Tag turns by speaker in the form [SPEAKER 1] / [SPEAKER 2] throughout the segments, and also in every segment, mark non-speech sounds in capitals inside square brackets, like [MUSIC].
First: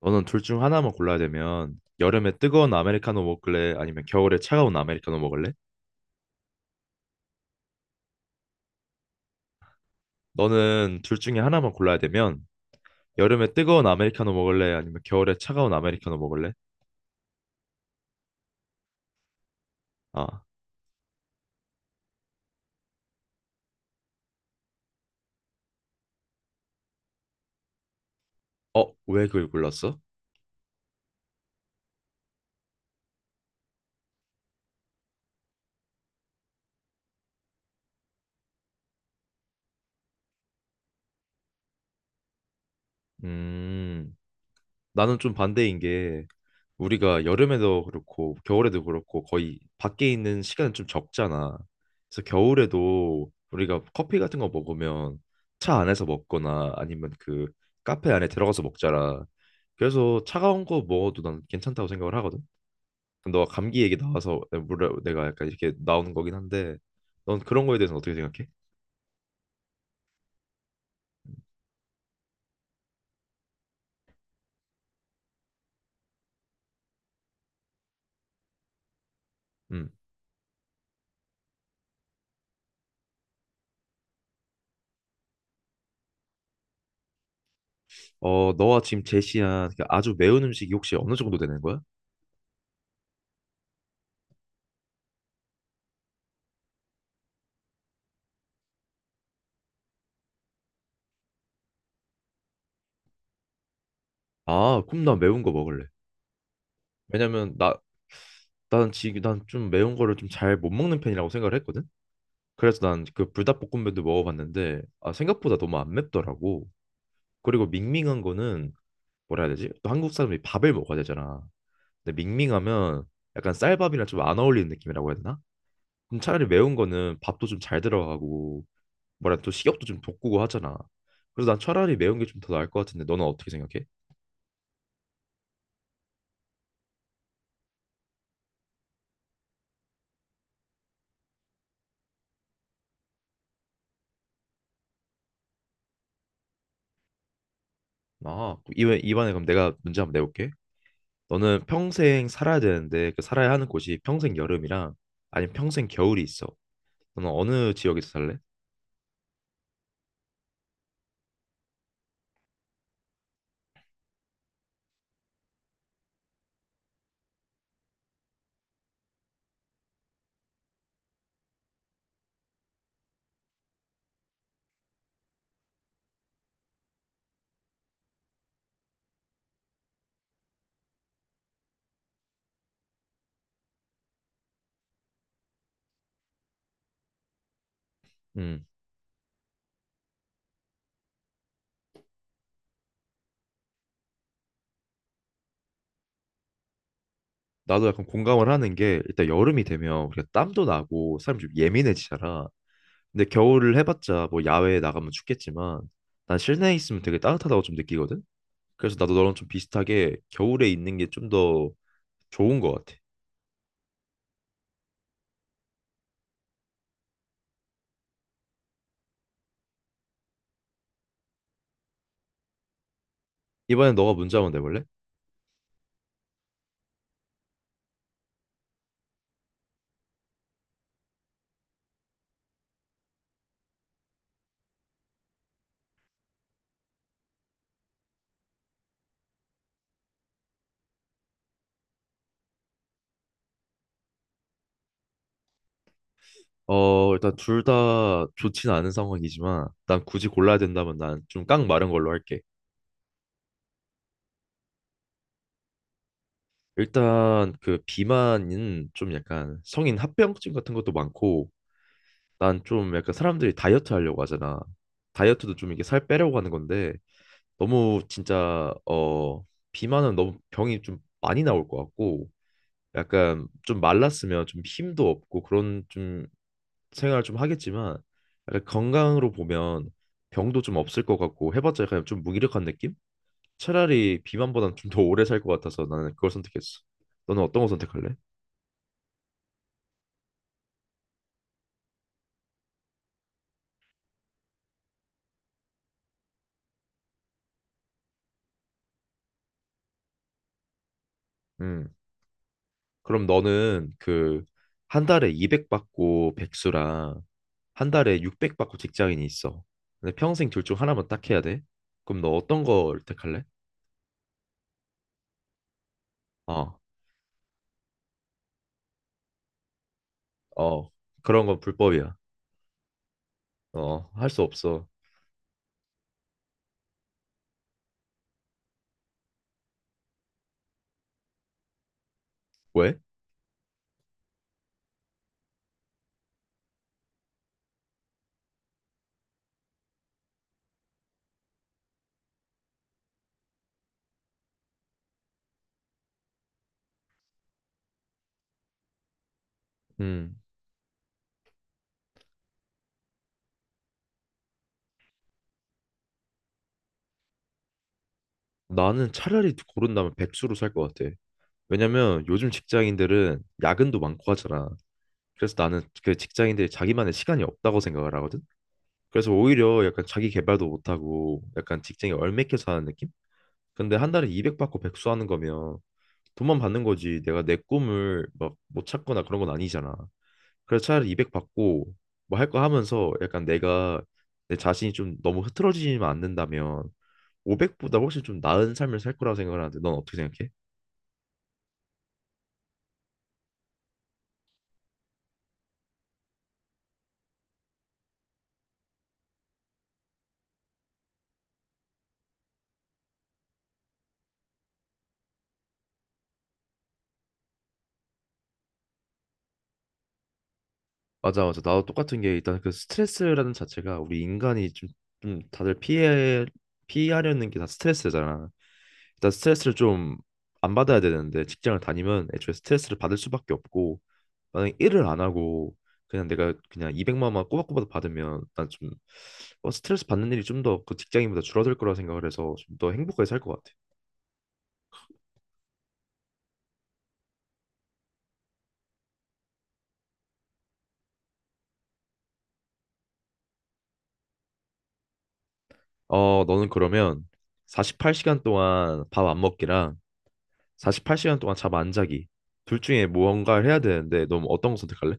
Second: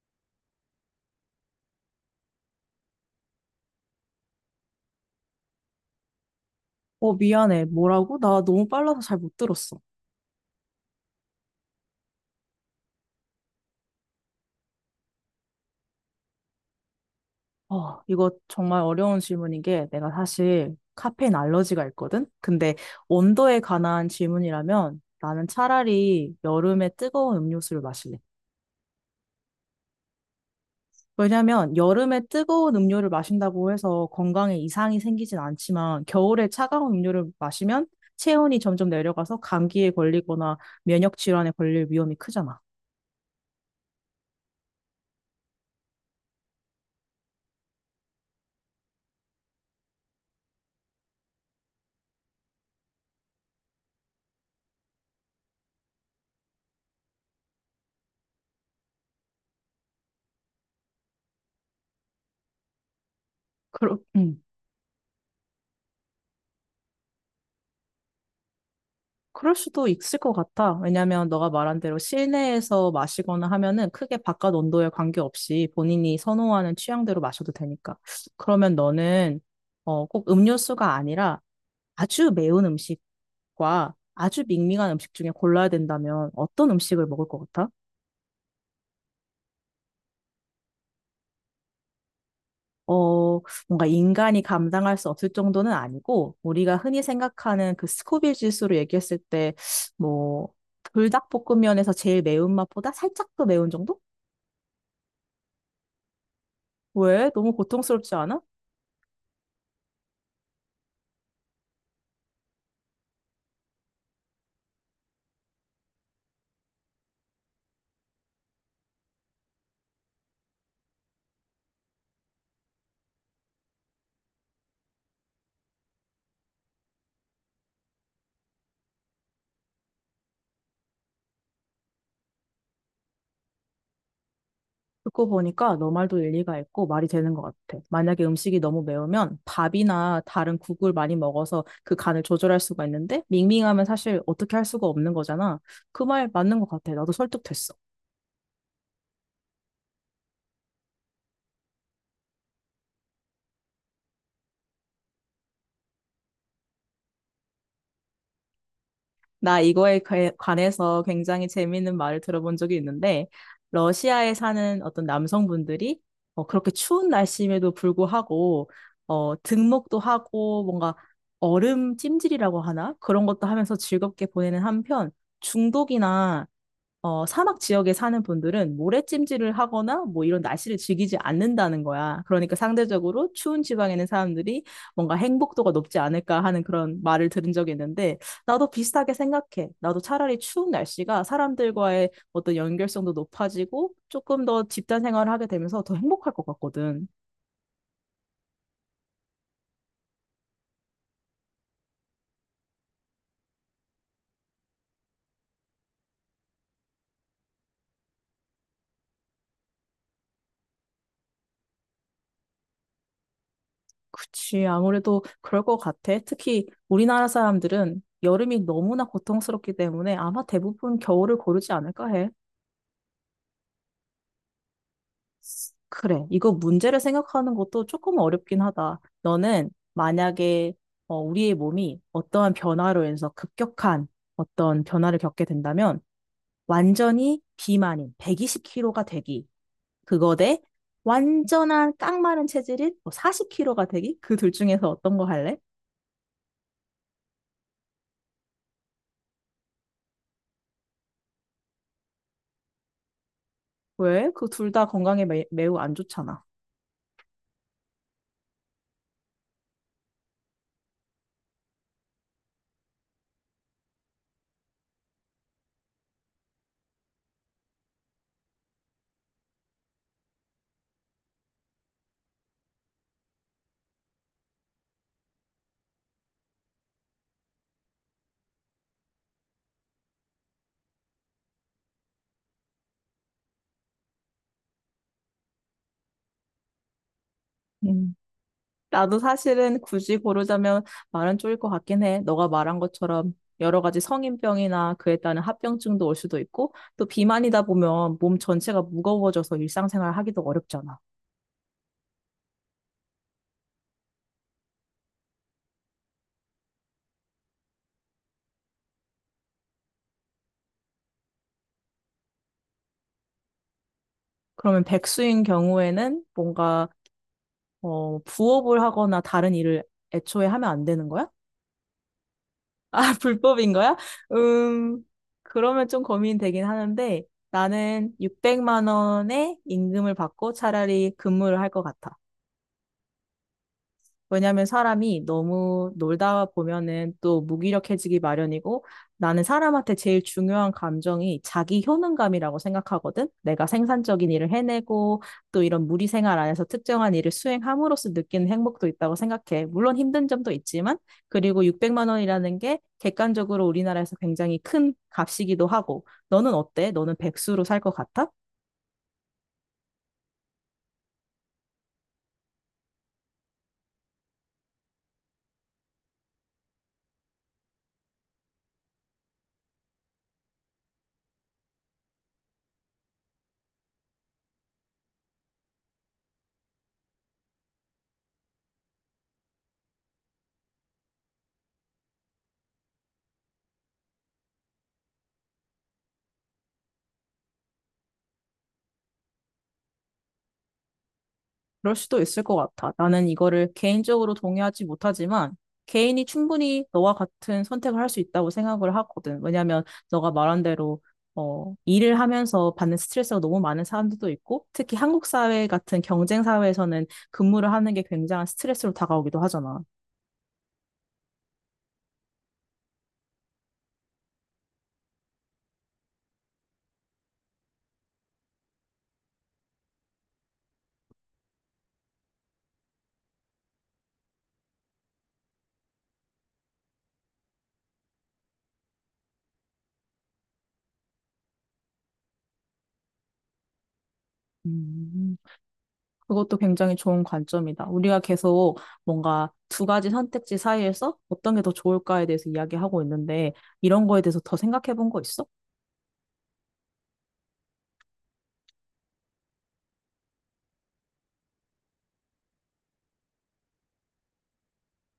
[SPEAKER 1] 너는 둘 중 하나만 골라야 되면 여름에 뜨거운 아메리카노 먹을래? 아니면 겨울에 차가운 아메리카노 먹을래?
[SPEAKER 2] 미안해. 뭐라고? 나 너무 빨라서 잘 못 들었어.
[SPEAKER 1] 너는 둘 중에 하나만 골라야 되면 여름에 뜨거운 아메리카노 먹을래? 아니면 겨울에 차가운 아메리카노 먹을래?
[SPEAKER 2] 이거 정말 어려운 질문인 게 내가
[SPEAKER 1] 아,
[SPEAKER 2] 사실 카페인 알러지가 있거든? 근데 온도에 관한 질문이라면 나는 차라리 여름에 뜨거운 음료수를 마실래.
[SPEAKER 1] 어, 왜 그걸 골랐어?
[SPEAKER 2] 왜냐면 여름에 뜨거운 음료를 마신다고 해서 건강에 이상이 생기진 않지만 겨울에 차가운 음료를 마시면 체온이 점점 내려가서 감기에 걸리거나 면역 질환에 걸릴 위험이 크잖아.
[SPEAKER 1] 음, 나는 좀 반대인 게 우리가 여름에도 그렇고 겨울에도 그렇고 거의 밖에 있는 시간은 좀 적잖아. 그래서 겨울에도 우리가 커피 같은 거 먹으면 차 안에서 먹거나 아니면 그 카페 안에 들어가서 먹잖아. 그래서 차가운 거 먹어도 난 괜찮다고 생각을 하거든. 너가 감기 얘기
[SPEAKER 2] 그러,
[SPEAKER 1] 나와서
[SPEAKER 2] 음.
[SPEAKER 1] 내가 약간 이렇게 나오는 거긴 한데 넌 그런 거에 대해서는 어떻게 생각해?
[SPEAKER 2] 그럴 수도 있을 것 같아. 왜냐면 너가 말한 대로 실내에서 마시거나 하면은 크게 바깥 온도에 관계없이 본인이 선호하는 취향대로 마셔도 되니까. 그러면 너는
[SPEAKER 1] 음.
[SPEAKER 2] 꼭 음료수가 아니라 아주 매운 음식과 아주 밍밍한 음식 중에 골라야 된다면 어떤 음식을 먹을 것 같아?
[SPEAKER 1] 어, 너가 지금 제시한 그 아주 매운 음식이 혹시 어느 정도 되는 거야?
[SPEAKER 2] 어, 뭔가 인간이 감당할 수 없을 정도는 아니고 우리가 흔히 생각하는 그 스코빌 지수로 얘기했을 때 뭐 불닭볶음면에서 제일 매운 맛보다 살짝 더 매운 정도?
[SPEAKER 1] 아, 그럼 나 매운 거 먹을래.
[SPEAKER 2] 왜? 너무
[SPEAKER 1] 왜냐면 나
[SPEAKER 2] 고통스럽지 않아?
[SPEAKER 1] 나는 지금 난좀 매운 거를 좀 잘 못 먹는 편이라고 생각을 했거든. 그래서 난 그 불닭볶음면도 먹어봤는데 아 생각보다 너무 안 맵더라고. 그리고 밍밍한 거는 뭐라 해야 되지? 또 한국 사람이 밥을 먹어야 되잖아. 근데 밍밍하면 약간 쌀밥이랑 좀 안 어울리는 느낌이라고 해야 되나? 그럼 차라리 매운 거는 밥도 좀 잘 들어가고 뭐라 또 식욕도 좀 돋구고 하잖아. 그래서 난 차라리 매운 게 좀 더 나을 것 같은데 너는 어떻게 생각해?
[SPEAKER 2] 듣고 보니까 너 말도 일리가 있고 말이 되는 것 같아. 만약에 음식이 너무 매우면 밥이나 다른 국을 많이 먹어서 그 간을 조절할 수가 있는데 밍밍하면 사실 어떻게 할 수가 없는 거잖아. 그 말 맞는 것 같아. 나도 설득됐어.
[SPEAKER 1] 아 이번에 그럼 내가 문제 한번 내볼게. 너는 평생 살아야 되는데 그 살아야 하는 곳이 평생 여름이랑 아니면 평생 겨울이 있어. 너는 어느 지역에서 살래?
[SPEAKER 2] 나 관해서 굉장히 재미있는 말을 들어본 적이 있는데, 러시아에 사는 어떤 남성분들이 그렇게 추운 날씨임에도 불구하고, 등목도 하고, 뭔가 얼음 찜질이라고 하나? 그런 것도 하면서 즐겁게 보내는 한편, 중독이나 사막 지역에 사는 분들은 모래찜질을 하거나 뭐 이런 날씨를 즐기지 않는다는 거야. 그러니까 상대적으로 추운 지방에 있는 사람들이 뭔가 행복도가 높지 않을까 하는 그런 말을 들은 적이 있는데
[SPEAKER 1] 음,
[SPEAKER 2] 나도 비슷하게 생각해. 나도 차라리 추운 날씨가 사람들과의 어떤 연결성도 높아지고 조금 더 집단 생활을 하게 되면서 더 행복할 것 같거든.
[SPEAKER 1] 나도 약간 공감을 하는 게 일단 여름이 되면 우리가 땀도 나고 사람 좀 예민해지잖아. 근데 겨울을 해봤자 뭐 야외에 나가면 춥겠지만 난 실내에 있으면 되게 따뜻하다고 좀 느끼거든. 그래서 나도 너랑 좀 비슷하게 겨울에 있는 게 좀 더 좋은 것 같아.
[SPEAKER 2] 그치, 아무래도 그럴 것 같아. 특히 우리나라 사람들은 여름이 너무나 고통스럽기 때문에 아마 대부분 겨울을 고르지 않을까 해.
[SPEAKER 1] 이번엔 너가 문제 한번 내볼래?
[SPEAKER 2] 그래. 이거 문제를 생각하는 것도 조금 어렵긴 하다. 너는 만약에 우리의 몸이 어떠한 변화로 인해서 급격한 어떤 변화를 겪게 된다면 완전히 비만인 120kg가 되기. 그거 대 완전한 깡마른 체질인 40kg가 되기. 그 둘 중에서 어떤 거 할래?
[SPEAKER 1] 어, 일단 둘 다 좋진 않은 상황이지만 난 굳이 골라야 된다면 난 좀 깡 마른 걸로 할게.
[SPEAKER 2] 왜? 그 둘 다 건강에 매우 안 좋잖아.
[SPEAKER 1] 일단 그 비만은 좀 약간 성인 합병증 같은 것도 많고 난 좀 약간 사람들이 다이어트 하려고 하잖아. 다이어트도 좀 이게 살 빼려고 하는 건데 너무 진짜 비만은 너무 병이 좀 많이 나올 것 같고 약간 좀 말랐으면 좀 힘도 없고 그런 좀 생활을 좀 하겠지만 약간 건강으로 보면 병도 좀 없을 것 같고 해봤자 약간 좀 무기력한 느낌? 차라리 비만보단 좀 더 오래 살 것 같아서 나는 그걸 선택했어. 너는 어떤 거 선택할래?
[SPEAKER 2] 나도 사실은 굳이 고르자면 말은 쪼일 것 같긴 해. 너가 말한 것처럼 여러 가지 성인병이나 그에 따른 합병증도 올 수도 있고, 또 비만이다 보면 몸 전체가 무거워져서 일상생활 하기도 어렵잖아.
[SPEAKER 1] 음. 그럼 너는 그 한 달에 200만 받고 백수랑 한 달에 600만 받고 직장인이 있어. 근데 평생 둘 중 하나만 딱 해야 돼. 그럼 너 어떤 걸 택할래?
[SPEAKER 2] 그러면 백수인 경우에는
[SPEAKER 1] 어,
[SPEAKER 2] 뭔가, 부업을 하거나 다른 일을 애초에 하면 안
[SPEAKER 1] 어,
[SPEAKER 2] 되는 거야?
[SPEAKER 1] 그런 건 불법이야.
[SPEAKER 2] [LAUGHS] 아, 불법인 거야?
[SPEAKER 1] 어, 할 수 없어.
[SPEAKER 2] 음, 그러면 좀 고민되긴 하는데, 나는 600만 원의 임금을 받고 차라리 근무를 할 것 같아.
[SPEAKER 1] 왜?
[SPEAKER 2] 왜냐하면 사람이 너무 놀다 보면은 또 무기력해지기 마련이고 나는 사람한테 제일 중요한 감정이 자기 효능감이라고 생각하거든. 내가 생산적인 일을 해내고 또 이런 무리 생활 안에서 특정한 일을 수행함으로써 느끼는 행복도 있다고 생각해. 물론 힘든
[SPEAKER 1] 음,
[SPEAKER 2] 점도 있지만 그리고 600만 원이라는 게 객관적으로 우리나라에서 굉장히 큰 값이기도 하고 너는 어때? 너는 백수로 살 것 같아?
[SPEAKER 1] 나는 차라리 고른다면 백수로 살 것 같아. 왜냐면 요즘 직장인들은 야근도 많고 하잖아. 그래서 나는 그 직장인들이 자기만의 시간이 없다고 생각을 하거든. 그래서 오히려 약간 자기 개발도 못하고 약간 직장에 얽매여 사는 느낌? 근데 한 달에 200만 받고 백수하는 거면 돈만 받는 거지. 내가 내 꿈을 막 못 찾거나 그런 건 아니잖아. 그래서 차라리 200만 받고 뭐 할 거 하면서 약간 내가 내 자신이 좀 너무 흐트러지지만 않는다면 500만보다 훨씬 좀 나은 삶을 살 거라고 생각을 하는데 넌 어떻게 생각해?
[SPEAKER 2] 그럴 수도 있을 것 같아. 나는 이거를 개인적으로 동의하지 못하지만 개인이 충분히 너와 같은 선택을 할 수 있다고 생각을 하거든. 왜냐하면 너가 말한 대로 일을 하면서 받는 스트레스가 너무 많은 사람들도 있고 특히 한국 사회 같은 경쟁 사회에서는 근무를 하는 게 굉장한 스트레스로 다가오기도 하잖아.
[SPEAKER 1] 맞아, 맞아. 나도 똑같은 게 일단 그 스트레스라는 자체가 우리 인간이 좀, 좀 다들 피해 피하려는 게 다 스트레스잖아. 일단 스트레스를 좀 안 받아야 되는데 직장을 다니면 애초에 스트레스를 받을 수밖에 없고 만약에 일을 안 하고 그냥 내가 그냥 200만 원 꼬박꼬박 받으면 난 좀 스트레스 받는 일이 좀 더 그 직장인보다 줄어들 거라 생각을 해서 좀 더 행복하게 살 것 같아.
[SPEAKER 2] 음, 그것도 굉장히 좋은 관점이다. 우리가 계속 뭔가 두 가지 선택지 사이에서 어떤 게 더 좋을까에 대해서 이야기하고 있는데 이런 거에 대해서 더 생각해 본 거 있어?
[SPEAKER 1] 어, 너는 그러면 48시간 동안 밥 안 먹기랑 48시간 동안 잠 안 자기 둘 중에 뭔가를 해야 되는데 너는 어떤 거 선택할래?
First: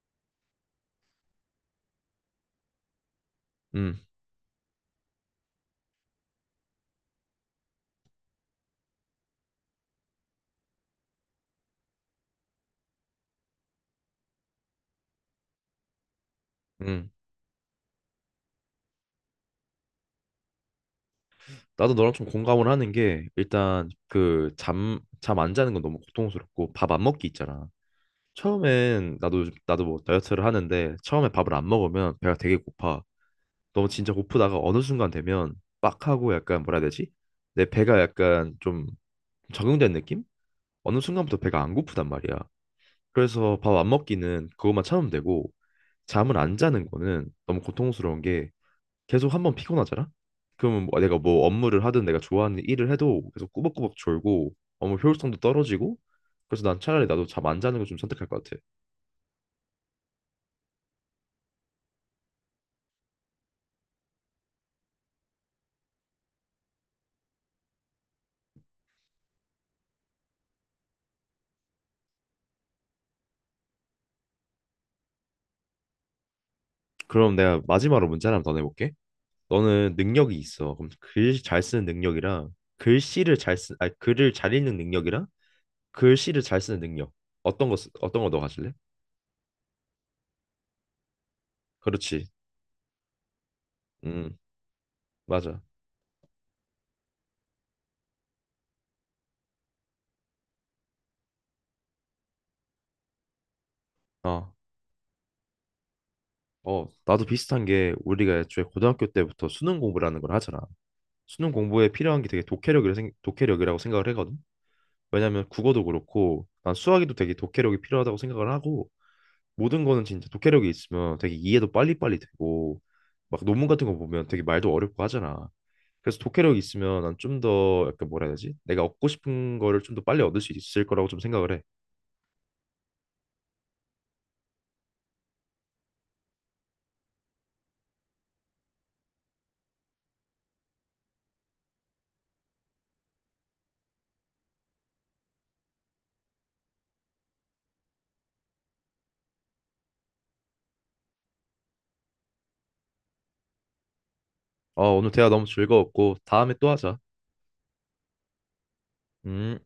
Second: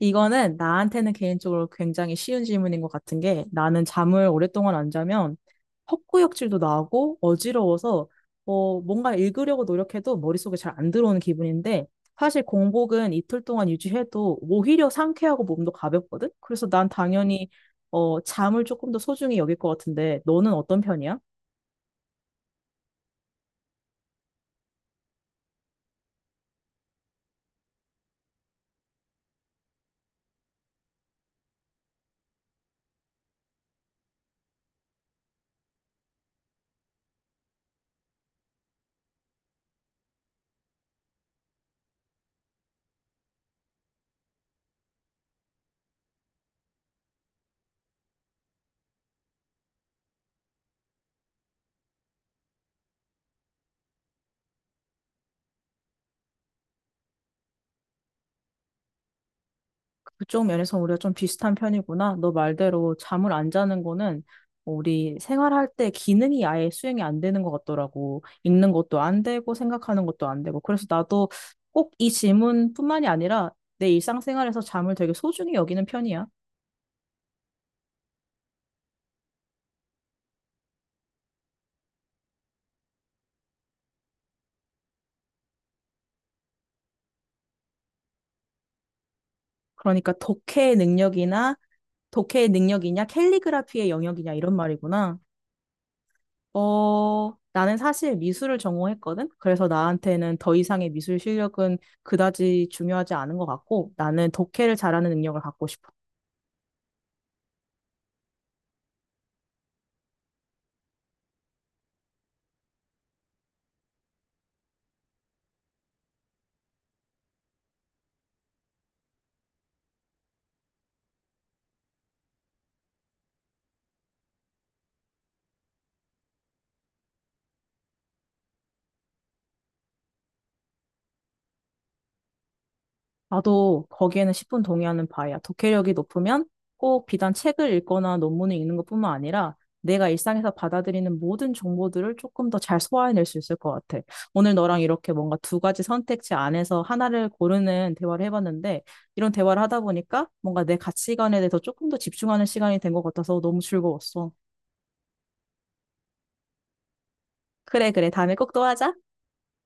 [SPEAKER 2] 이거는 나한테는 개인적으로 굉장히 쉬운 질문인 것 같은 게 나는
[SPEAKER 1] 음,
[SPEAKER 2] 잠을 오랫동안 안 자면 헛구역질도 나고 어지러워서 뭔가 읽으려고 노력해도 머릿속에 잘 안 들어오는 기분인데 사실 공복은 이틀 동안 유지해도 오히려 상쾌하고 몸도 가볍거든? 그래서 난
[SPEAKER 1] 음.
[SPEAKER 2] 당연히 잠을 조금 더 소중히 여길 것 같은데 너는 어떤 편이야?
[SPEAKER 1] 나도 너랑 좀 공감을 하는 게 일단 그 잠 안 자는 건 너무 고통스럽고 밥 안 먹기 있잖아. 나도 뭐 다이어트를 하는데 처음에 밥을 안 먹으면 배가 되게 고파. 너무 진짜 고프다가 어느 순간 되면 빡 하고 약간 뭐라 해야 되지? 내 배가 약간 좀 적응된 느낌? 어느 순간부터 배가 안 고프단 말이야. 그래서 밥 안 먹기는 그것만 참으면 되고 잠을 안 자는 거는 너무 고통스러운 게 계속 한 번 피곤하잖아? 그러면 뭐 내가 뭐 업무를 하든 내가 좋아하는 일을 해도 계속 꾸벅꾸벅 졸고 업무 효율성도 떨어지고 그래서 난 차라리 나도 잠 안 자는 걸 좀 선택할 것 같아.
[SPEAKER 2] 그쪽 면에서 우리가 좀 비슷한 편이구나. 너 말대로 잠을 안 자는 거는 우리 생활할 때 기능이 아예 수행이 안 되는 것 같더라고. 읽는 것도 안 되고 생각하는 것도 안 되고. 그래서 나도 꼭 이 질문뿐만이 아니라 내 일상생활에서 잠을 되게 소중히 여기는 편이야.
[SPEAKER 1] 그럼 내가 마지막으로 문제 하나 더 내볼게. 너는 능력이 있어. 그럼 글 잘 쓰는 능력이랑 글씨를 잘 쓰, 아니 글을 잘 읽는 능력이랑 글씨를 잘 쓰는 능력. 어떤 거 너 가질래?
[SPEAKER 2] 그러니까 독해의 능력이나
[SPEAKER 1] 그렇지.
[SPEAKER 2] 독해의 능력이냐 캘리그라피의 영역이냐
[SPEAKER 1] 음,
[SPEAKER 2] 이런 말이구나.
[SPEAKER 1] 맞아.
[SPEAKER 2] 나는 사실 미술을 전공했거든? 그래서 나한테는 더 이상의 미술 실력은 그다지 중요하지 않은 것 같고, 나는
[SPEAKER 1] 어.
[SPEAKER 2] 독해를 잘하는 능력을 갖고 싶어.
[SPEAKER 1] 어, 나도 비슷한 게 우리가 애초에 고등학교 때부터 수능 공부라는 걸 하잖아. 수능 공부에 필요한 게 되게 독해력이라고 생각을 하거든. 왜냐면 국어도 그렇고 난 수학에도 되게 독해력이 필요하다고 생각을 하고 모든 거는 진짜 독해력이 있으면 되게 이해도 빨리빨리 되고 막 논문 같은 거 보면 되게 말도 어렵고 하잖아. 그래서 독해력이 있으면 난 좀 더 약간 뭐라 해야 되지? 내가 얻고 싶은 거를 좀 더 빨리 얻을 수 있을 거라고 좀 생각을 해.
[SPEAKER 2] 나도 거기에는 10분 동의하는 바야. 독해력이 높으면 꼭 비단 책을 읽거나 논문을 읽는 것뿐만 아니라 내가 일상에서 받아들이는 모든 정보들을 조금 더 잘 소화해낼 수 있을 것 같아. 오늘 너랑 이렇게 뭔가 두 가지 선택지 안에서 하나를 고르는 대화를 해봤는데 이런 대화를 하다 보니까 뭔가 내 가치관에 대해서 조금 더 집중하는 시간이 된 것 같아서 너무 즐거웠어.
[SPEAKER 1] 어, 오늘 대화 너무 즐거웠고 다음에 또 하자.
[SPEAKER 2] 그래, 그래. 다음에 꼭 또 하자.
[SPEAKER 1] 음.